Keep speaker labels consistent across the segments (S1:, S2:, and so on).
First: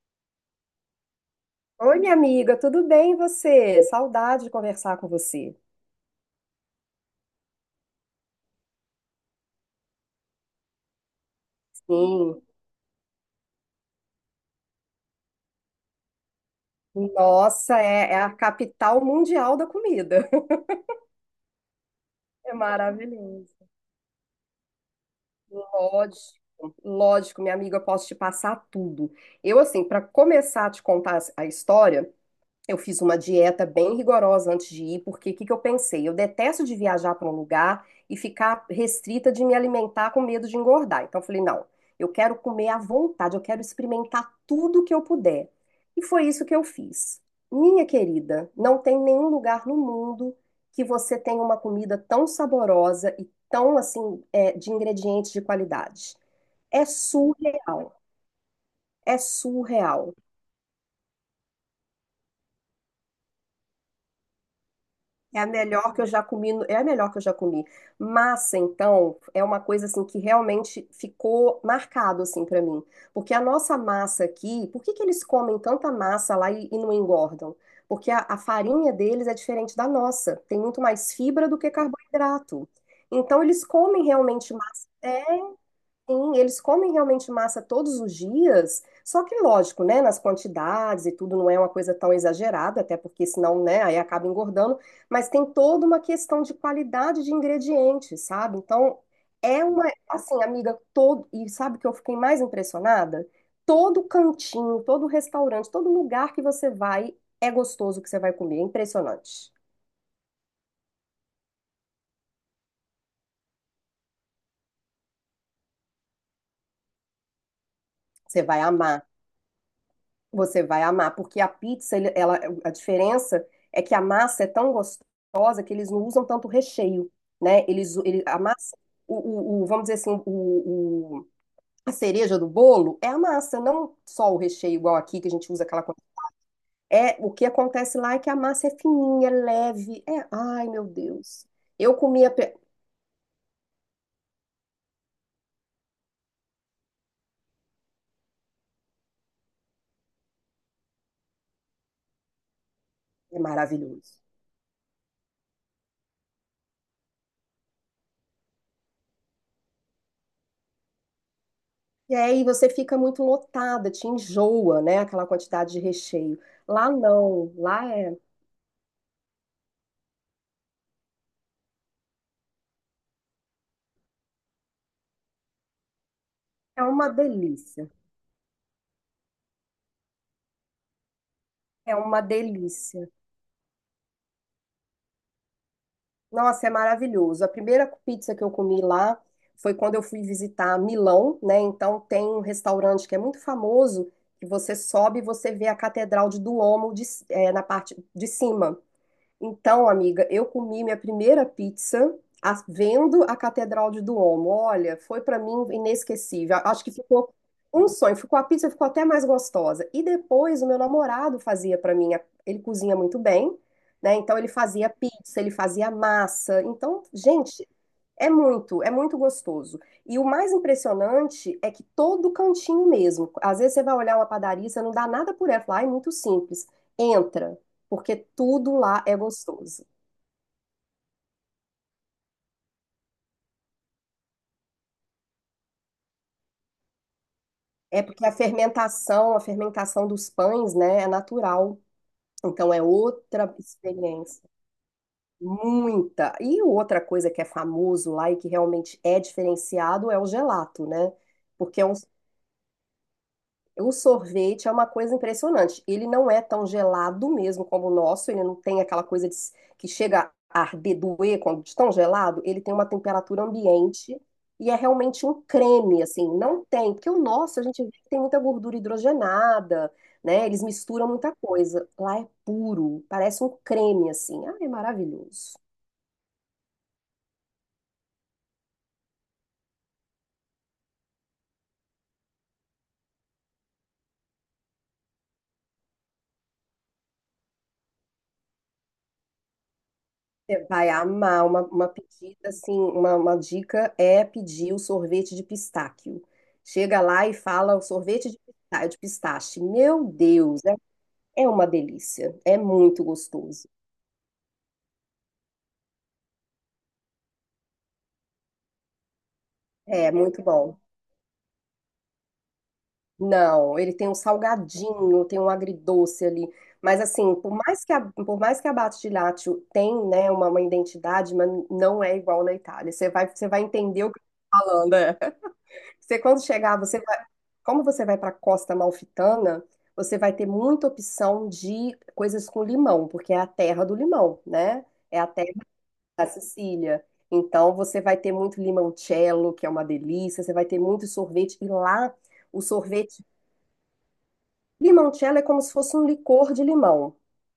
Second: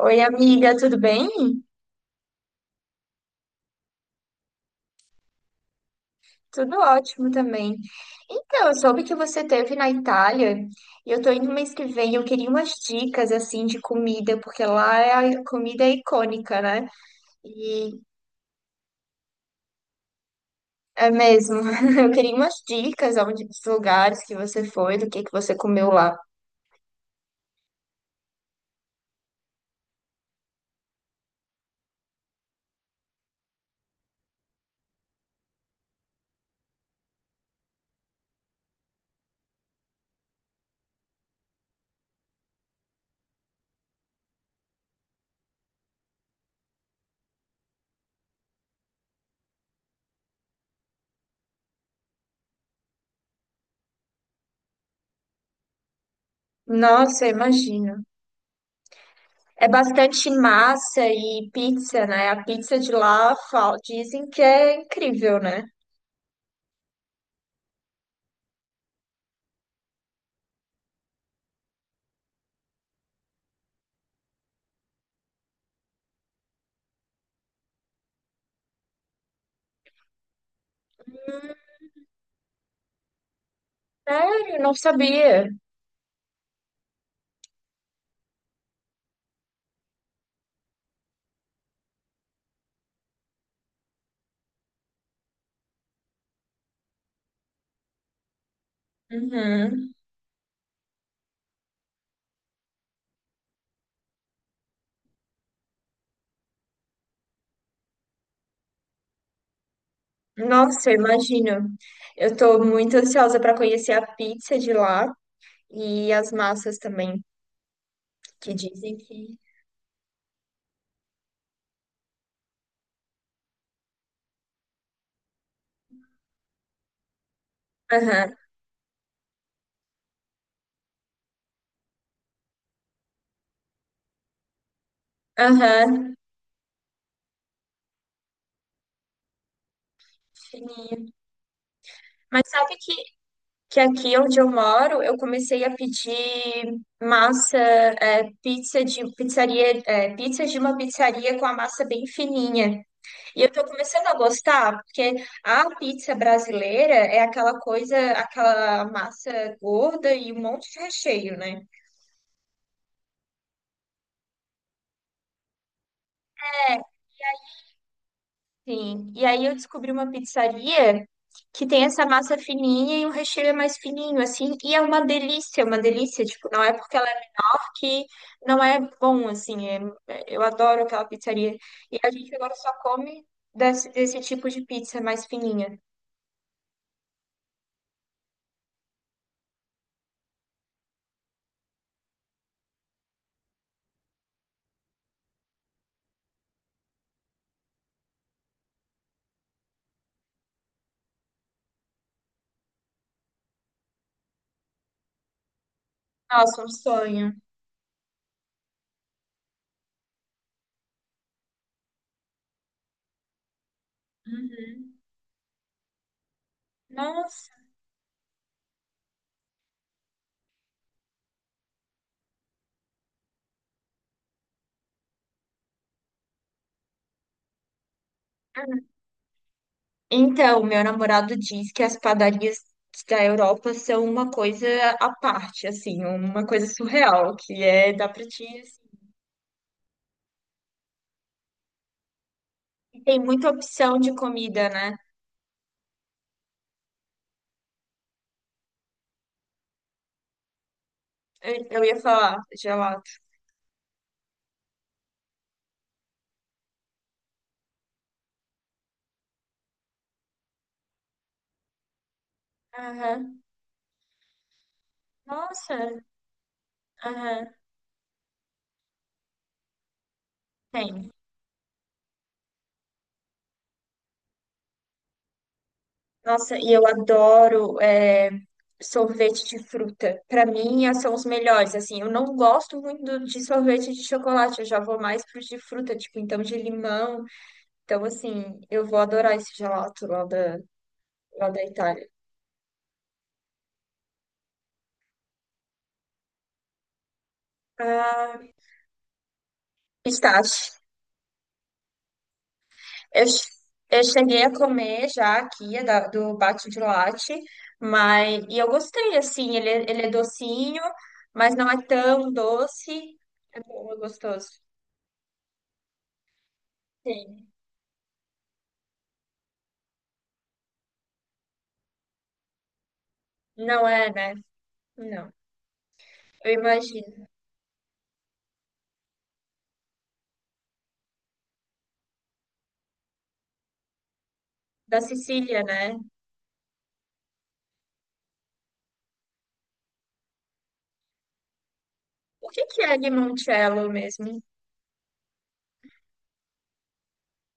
S1: Oi, amiga, tudo bem?
S2: Oi, minha amiga, tudo bem e você? Saudade de conversar com você.
S1: Tudo ótimo também. Então, eu soube que você esteve na Itália e eu tô indo mês que vem. Eu
S2: Sim.
S1: queria umas dicas assim de comida, porque lá a comida é icônica, né?
S2: Nossa,
S1: E
S2: é a capital mundial da comida.
S1: é mesmo. Eu queria
S2: É
S1: umas dicas onde, dos
S2: maravilhoso.
S1: lugares que você foi, do que você comeu lá.
S2: Lógico, lógico, minha amiga, eu posso te passar tudo. Eu, assim, para começar a te contar a história, eu fiz uma dieta bem rigorosa antes de ir, porque o que que eu pensei? Eu detesto de viajar para um lugar e ficar restrita de me alimentar com medo de engordar. Então eu falei, não, eu quero comer à vontade, eu quero experimentar tudo que eu puder. E foi isso que eu fiz. Minha querida, não tem nenhum lugar no mundo que você tenha uma comida tão saborosa e tão assim, de ingredientes de qualidade. É
S1: Nossa, eu
S2: surreal,
S1: imagino.
S2: é
S1: É
S2: surreal.
S1: bastante massa e pizza, né? A pizza de lá dizem que é incrível,
S2: É a
S1: né?
S2: melhor que eu já comi, é a melhor que eu já comi. Massa, então, é uma coisa assim que realmente ficou marcado assim para mim, porque a nossa massa aqui, por que que eles comem tanta massa lá e não engordam? Porque a farinha deles é diferente da nossa, tem muito mais fibra do que carboidrato. Então eles comem realmente
S1: Sério, não
S2: massa.
S1: sabia.
S2: Sim, eles comem realmente massa todos os dias, só que lógico, né, nas quantidades e tudo não é uma coisa tão exagerada, até porque senão, né, aí acaba engordando, mas tem toda uma questão de qualidade de ingredientes, sabe? Então, é uma,
S1: Uhum.
S2: assim, amiga, e sabe o que eu fiquei mais impressionada? Todo cantinho, todo restaurante, todo lugar que você vai, é gostoso o que você vai comer, é impressionante.
S1: Nossa, eu imagino. Eu tô muito ansiosa para conhecer a pizza de lá e as massas também,
S2: Você
S1: que
S2: vai
S1: dizem
S2: amar.
S1: que.
S2: Você vai amar, porque a pizza, ela, a diferença é que a massa é tão gostosa que eles não usam tanto recheio, né? Eles, ele,
S1: Aham,
S2: a massa, o, vamos dizer assim, a cereja do bolo é a massa, não só o recheio igual aqui que a gente usa aquela coisa.
S1: aham,
S2: É, o que acontece lá é que a massa é fininha, é leve, ai meu
S1: fininho.
S2: Deus. Eu comia,
S1: Mas sabe que aqui onde eu moro, eu comecei a pedir massa, pizza de pizzaria, pizza de uma pizzaria com a massa bem fininha.
S2: é
S1: E eu tô começando a
S2: maravilhoso.
S1: gostar, porque a pizza brasileira é aquela coisa, aquela massa gorda e um monte de recheio, né?
S2: E aí você fica muito lotada, te enjoa, né? Aquela quantidade de recheio. Lá não, lá é,
S1: Sim. E aí eu descobri uma pizzaria que tem essa massa fininha e o recheio é mais fininho, assim, e é uma delícia, tipo, não é
S2: é
S1: porque ela
S2: uma
S1: é
S2: delícia.
S1: que não é bom, assim, eu adoro aquela pizzaria.
S2: É
S1: E a
S2: uma
S1: gente agora só
S2: delícia.
S1: come desse tipo de pizza mais fininha.
S2: Nossa, é maravilhoso. A primeira pizza que eu comi lá foi quando eu fui visitar Milão, né? Então tem um restaurante que é muito famoso, que você sobe e você vê a Catedral de Duomo na parte de cima. Então, amiga, eu comi minha primeira pizza vendo a Catedral de Duomo. Olha, foi para mim inesquecível.
S1: Nossa, um
S2: Acho que ficou
S1: sonho.
S2: um sonho. Ficou a pizza ficou até mais gostosa. E depois o meu namorado fazia para mim. Ele cozinha muito bem, né? Então ele fazia
S1: Uhum.
S2: pizza, ele fazia massa. Então,
S1: Nossa.
S2: gente, é muito gostoso. E o mais impressionante é que todo cantinho mesmo. Às vezes você vai olhar uma padaria, você não dá nada por ela, fala, "Ai, muito simples. Entra porque tudo lá é gostoso.
S1: Então, meu namorado diz que as padarias da Europa são uma coisa à parte, assim, uma coisa surreal, que é,
S2: É
S1: dá pra
S2: porque
S1: ti
S2: a fermentação dos pães, né, é natural. Então é
S1: E tem muita
S2: outra
S1: opção de
S2: experiência.
S1: comida, né?
S2: Muita. E outra coisa que é famoso lá e que realmente é diferenciado é o gelato, né?
S1: Eu,
S2: Porque
S1: eu
S2: é um
S1: ia falar gelato.
S2: O sorvete é uma coisa impressionante. Ele não é tão gelado mesmo como o nosso, ele não tem aquela coisa de, que chega a arder, doer quando de tão gelado. Ele tem uma
S1: Aham.
S2: temperatura ambiente e é realmente um
S1: Nossa,
S2: creme, assim. Não tem, porque o
S1: aham,
S2: nosso a gente vê que tem muita gordura hidrogenada, né? Eles misturam
S1: tem.
S2: muita coisa. Lá é puro, parece um creme, assim. Ah, é maravilhoso.
S1: Nossa, e eu adoro é, sorvete de fruta. Pra mim, são os melhores. Assim, eu não gosto muito de sorvete de chocolate. Eu já vou mais pros de fruta, tipo, então de limão. Então, assim, eu vou adorar esse gelato
S2: Você vai amar
S1: lá da
S2: uma
S1: Itália.
S2: pedida, assim, uma dica é pedir o sorvete de pistáquio. Chega lá e fala o sorvete
S1: Ah,
S2: de pistache. Meu Deus,
S1: pistache.
S2: é uma delícia. É muito
S1: Eu,
S2: gostoso.
S1: eu cheguei a comer já aqui, do bate de latte, mas e eu gostei, assim, ele, ele é
S2: É muito bom.
S1: docinho, mas não é tão doce. É
S2: Não,
S1: bom,
S2: ele
S1: é
S2: tem um
S1: gostoso.
S2: salgadinho, tem um agridoce ali. Mas assim,
S1: Sim.
S2: por mais que a Bate de tem, né, uma identidade, mas não é igual na Itália. Você vai
S1: Não
S2: entender
S1: é,
S2: o que eu
S1: né?
S2: tô falando. É.
S1: Não.
S2: Você quando
S1: Eu
S2: chegar, você vai,
S1: imagino.
S2: como você vai para a Costa Malfitana você vai ter muita opção de coisas com limão, porque é a terra do limão, né?
S1: Da
S2: É a terra
S1: Sicília, né?
S2: da Sicília. Então você vai ter muito limoncello, que é uma delícia, você vai ter muito sorvete e lá
S1: O
S2: o
S1: que que é
S2: sorvete
S1: limoncello mesmo?
S2: limoncello é como se fosse um licor de limão.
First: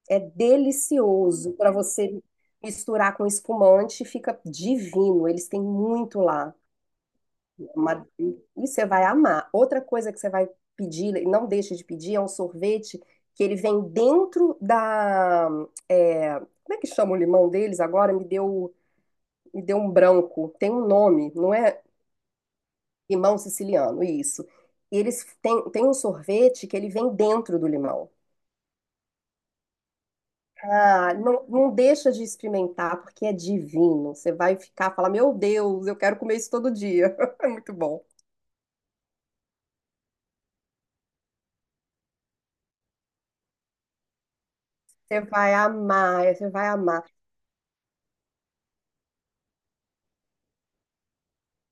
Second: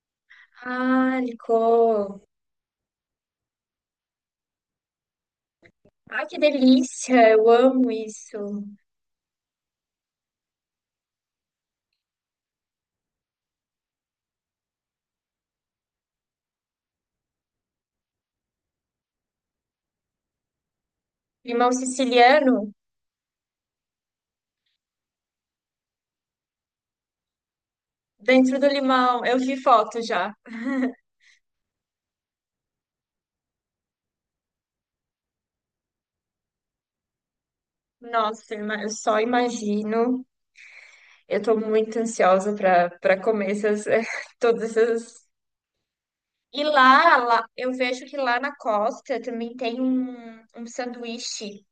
S2: É
S1: Ah,
S2: delicioso para
S1: licor.
S2: você misturar com espumante, fica divino. Eles têm muito
S1: Ai, que
S2: lá.
S1: delícia! Eu amo isso.
S2: E você vai amar. Outra coisa que você vai pedir, e não deixe de pedir, é um sorvete que ele vem dentro da. É, como é que chama o limão deles agora? Me deu um branco. Tem um nome, não
S1: Limão
S2: é
S1: siciliano
S2: limão siciliano, isso. E eles têm, tem um sorvete que ele vem dentro do limão.
S1: dentro do limão. Eu vi foto já.
S2: Ah, não, não deixa de experimentar, porque é divino. Você vai ficar, falar, meu Deus, eu quero comer isso todo dia. É muito bom.
S1: Nossa, eu só imagino. Eu tô muito ansiosa para para comer essas, todas
S2: Você
S1: essas.
S2: vai amar, você
S1: E
S2: vai amar.
S1: lá, eu vejo que lá na costa também tem um, um sanduíche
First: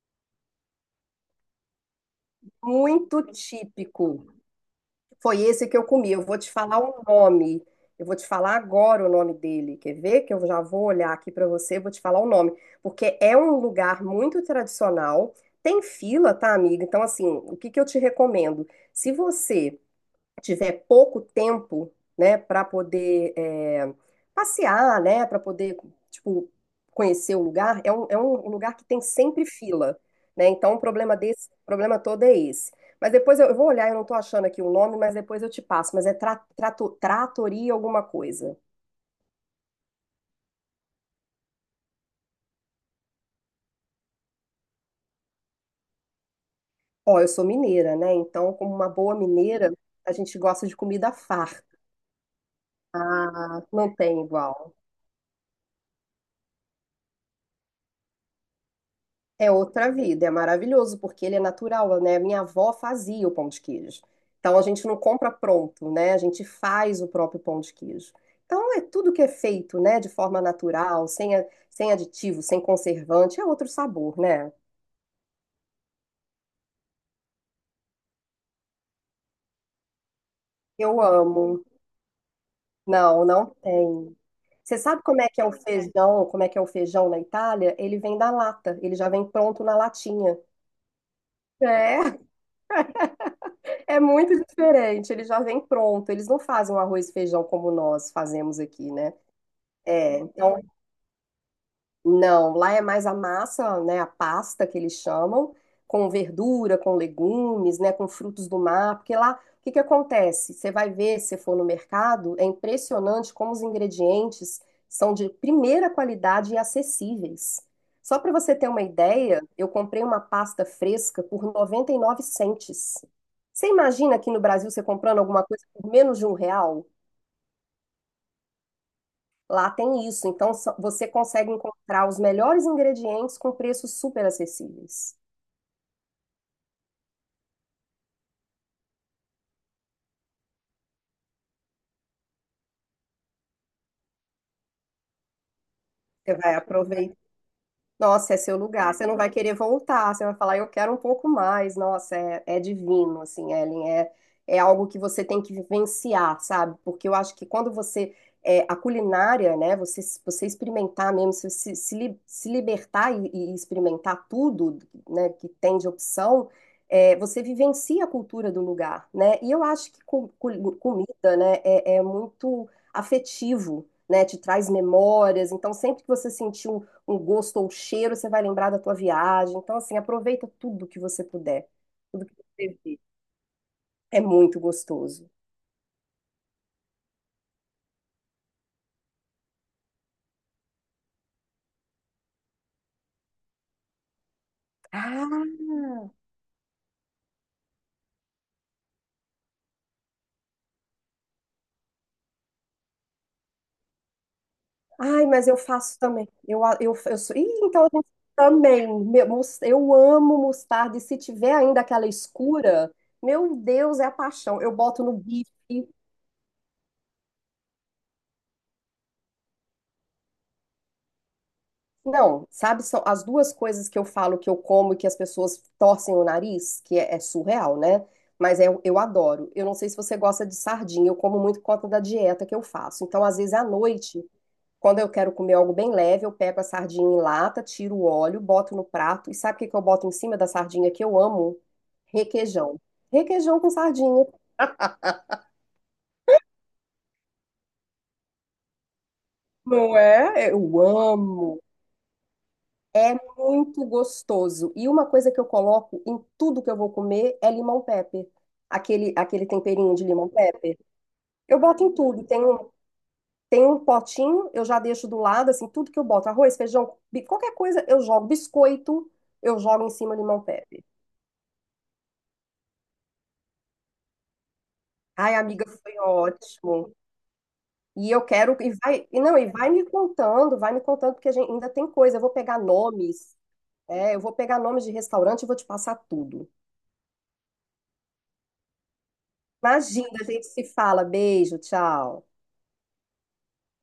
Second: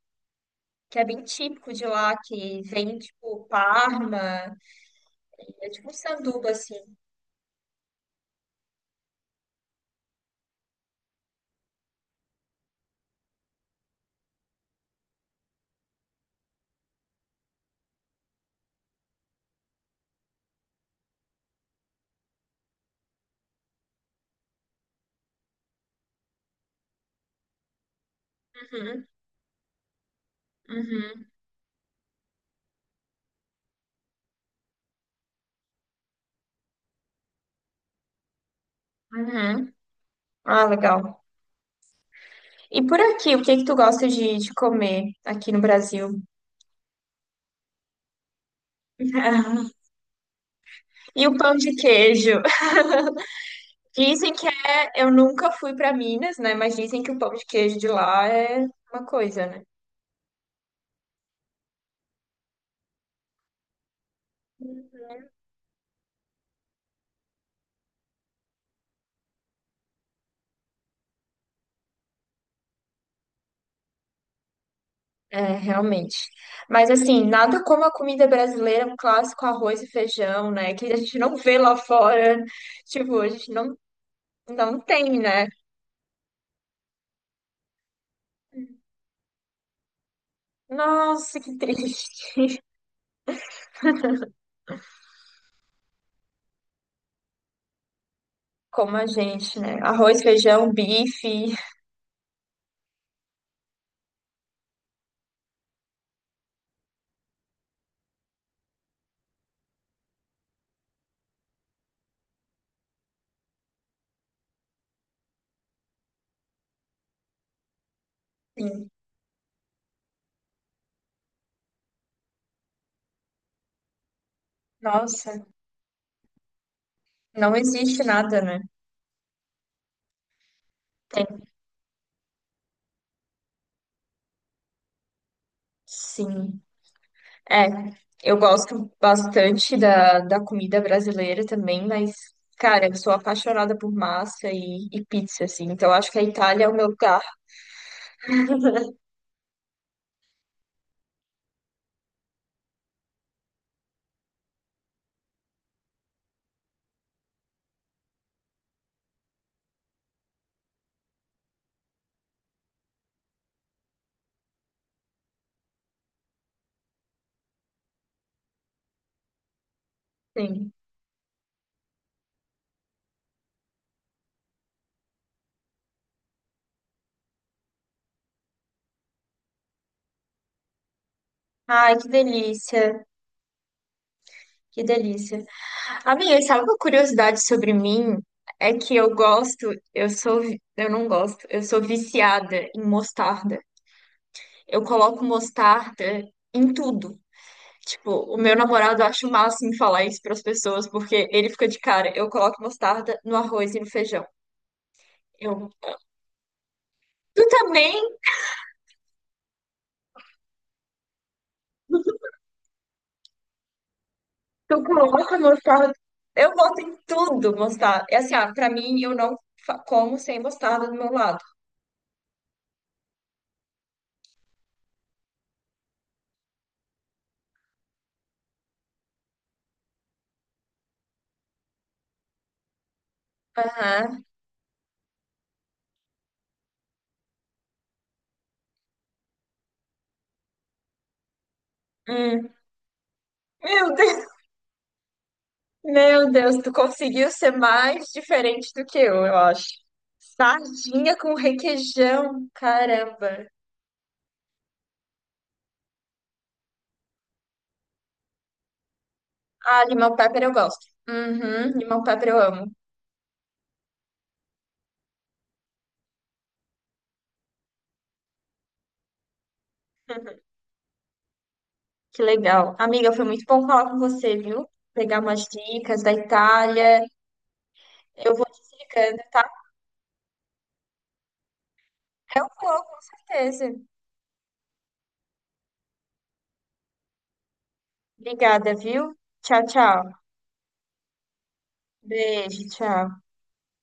S1: que é bem típico de lá, que vem
S2: Muito
S1: tipo
S2: típico.
S1: Parma,
S2: Foi esse
S1: é
S2: que eu
S1: tipo um
S2: comi. Eu vou
S1: sanduba
S2: te
S1: assim.
S2: falar o nome. Eu vou te falar agora o nome dele. Quer ver? Que eu já vou olhar aqui para você, vou te falar o nome, porque é um lugar muito tradicional. Tem fila, tá, amiga? Então, assim, o que que eu te recomendo? Se você tiver pouco tempo, né, para poder passear, né, para poder, tipo, conhecer o lugar, é um lugar que tem
S1: Uhum,
S2: sempre fila, né? Então, o problema
S1: uhum,
S2: desse, o problema todo é esse. Mas depois eu vou olhar, eu não tô achando aqui o nome, mas depois eu te passo. Mas é tratoria alguma coisa.
S1: uhum. Ah, legal. E por aqui, o que que tu gosta de comer aqui no Brasil?
S2: Ó, eu sou mineira, né? Então, como uma boa mineira, a gente gosta de comida
S1: E o pão
S2: farta.
S1: de queijo?
S2: Ah, não tem
S1: Dizem que
S2: igual.
S1: é, eu nunca fui para Minas, né? Mas dizem que o pão de queijo de lá é uma coisa,
S2: É
S1: né?
S2: outra vida, é maravilhoso, porque ele é natural, né? Minha avó fazia o pão de queijo. Então a gente não compra pronto, né? A gente faz o próprio pão de queijo. Então é tudo que é feito, né, de forma natural, sem aditivo, sem conservante, é outro sabor, né?
S1: É, realmente. Mas assim, nada como a comida brasileira, um clássico arroz e feijão, né? Que a
S2: Eu
S1: gente não vê
S2: amo.
S1: lá fora. Tipo,
S2: Não,
S1: a
S2: não
S1: gente não,
S2: tem. Você
S1: não
S2: sabe
S1: tem,
S2: como é que é
S1: né?
S2: o feijão, como é que é o feijão na Itália? Ele vem da lata, ele já vem pronto na latinha.
S1: Nossa, que
S2: É,
S1: triste.
S2: É muito diferente, ele já vem pronto. Eles não fazem um arroz e feijão como nós fazemos aqui,
S1: Como a
S2: né?
S1: gente, né?
S2: É,
S1: Arroz,
S2: então
S1: feijão, bife.
S2: não, lá é mais a massa, né, a pasta que eles chamam, com verdura, com legumes, né, com frutos do mar, porque lá o que que acontece? Você vai ver, se for no mercado, é impressionante como os ingredientes são de primeira qualidade e acessíveis. Só para você ter uma
S1: Sim.
S2: ideia, eu comprei uma pasta fresca por 99 centes. Você imagina aqui no Brasil você comprando
S1: Nossa,
S2: alguma coisa por menos de R$ 1?
S1: não existe nada, né?
S2: Lá tem isso, então você
S1: Tem.
S2: consegue encontrar os melhores ingredientes com preços super acessíveis.
S1: Sim. É, eu gosto bastante da, da comida brasileira também, mas, cara, eu sou apaixonada por massa e pizza, assim. Então, eu acho que a
S2: Você
S1: Itália é o meu
S2: vai
S1: lugar.
S2: Nossa, é seu lugar. Você não vai querer voltar. Você vai falar, eu quero um pouco mais. Nossa, é divino, assim, Ellen. É algo que você tem que vivenciar, sabe? Porque eu acho que quando você. A culinária, né? Você experimentar mesmo, você se libertar e experimentar tudo, né, que tem de opção, você vivencia a cultura do lugar, né? E eu acho que
S1: Sim.
S2: comida, né, é muito afetivo né, te traz memórias. Então, sempre que você sentir um gosto ou um cheiro, você vai lembrar da tua viagem. Então, assim, aproveita tudo que você puder,
S1: Ai, que
S2: tudo que você vê.
S1: delícia,
S2: É muito
S1: que
S2: gostoso.
S1: delícia. Amiga, sabe uma curiosidade sobre mim? É que eu não gosto, eu sou viciada em mostarda. Eu coloco
S2: Ah,
S1: mostarda em tudo. Tipo, o meu namorado acha o máximo falar isso para as pessoas, porque ele fica de cara. Eu coloco mostarda no arroz e no feijão.
S2: ai, mas eu
S1: Eu,
S2: faço também. Eu sou.
S1: tu
S2: Ih, então
S1: também?
S2: eu também. Eu amo mostarda. E se tiver ainda aquela escura, meu Deus, é a paixão. Eu
S1: Tu
S2: boto no
S1: coloca
S2: bife.
S1: mostarda? Eu boto em tudo mostarda. É assim, ah, pra mim, eu não como sem mostarda do meu lado.
S2: Não, sabe, são as duas coisas que eu falo que eu como e que as pessoas torcem o nariz, que é surreal, né? Mas é, eu adoro. Eu não sei se você gosta de sardinha, eu como muito por conta da dieta que eu faço. Então, às vezes à
S1: Aham.
S2: noite, quando eu quero comer algo bem leve, eu pego a sardinha em lata, tiro o óleo, boto no prato. E sabe o que que eu boto em cima da sardinha que eu amo? Requeijão. Requeijão com
S1: Meu Deus,
S2: sardinha.
S1: meu Deus, tu conseguiu ser mais diferente do que eu acho.
S2: Não é? Eu
S1: Sardinha com
S2: amo.
S1: requeijão,
S2: É
S1: caramba.
S2: muito gostoso. E uma coisa que eu coloco em tudo que eu vou comer é limão pepper. Aquele
S1: Ah,
S2: temperinho de
S1: limão
S2: limão
S1: pepper eu
S2: pepper.
S1: gosto.
S2: Eu
S1: Uhum,
S2: boto em
S1: limão
S2: tudo.
S1: pepper eu
S2: Tem um,
S1: amo.
S2: tem um potinho, eu já deixo do lado, assim, tudo que eu boto. Arroz, feijão, qualquer coisa, eu jogo. Biscoito, eu jogo em cima limão pepper.
S1: Que legal. Amiga, foi muito bom falar com você, viu? Pegar
S2: Ai,
S1: umas
S2: amiga, foi
S1: dicas da
S2: ótimo.
S1: Itália.
S2: E eu
S1: Eu vou
S2: quero, e
S1: desligando,
S2: não,
S1: tá?
S2: e vai me contando, porque a gente ainda tem coisa. Eu vou
S1: Eu
S2: pegar
S1: vou, com
S2: nomes,
S1: certeza.
S2: eu vou pegar nomes de restaurante e vou te passar tudo.
S1: Obrigada, viu? Tchau,
S2: Imagina,
S1: tchau.
S2: a gente se fala. Beijo, tchau.
S1: Beijo, tchau.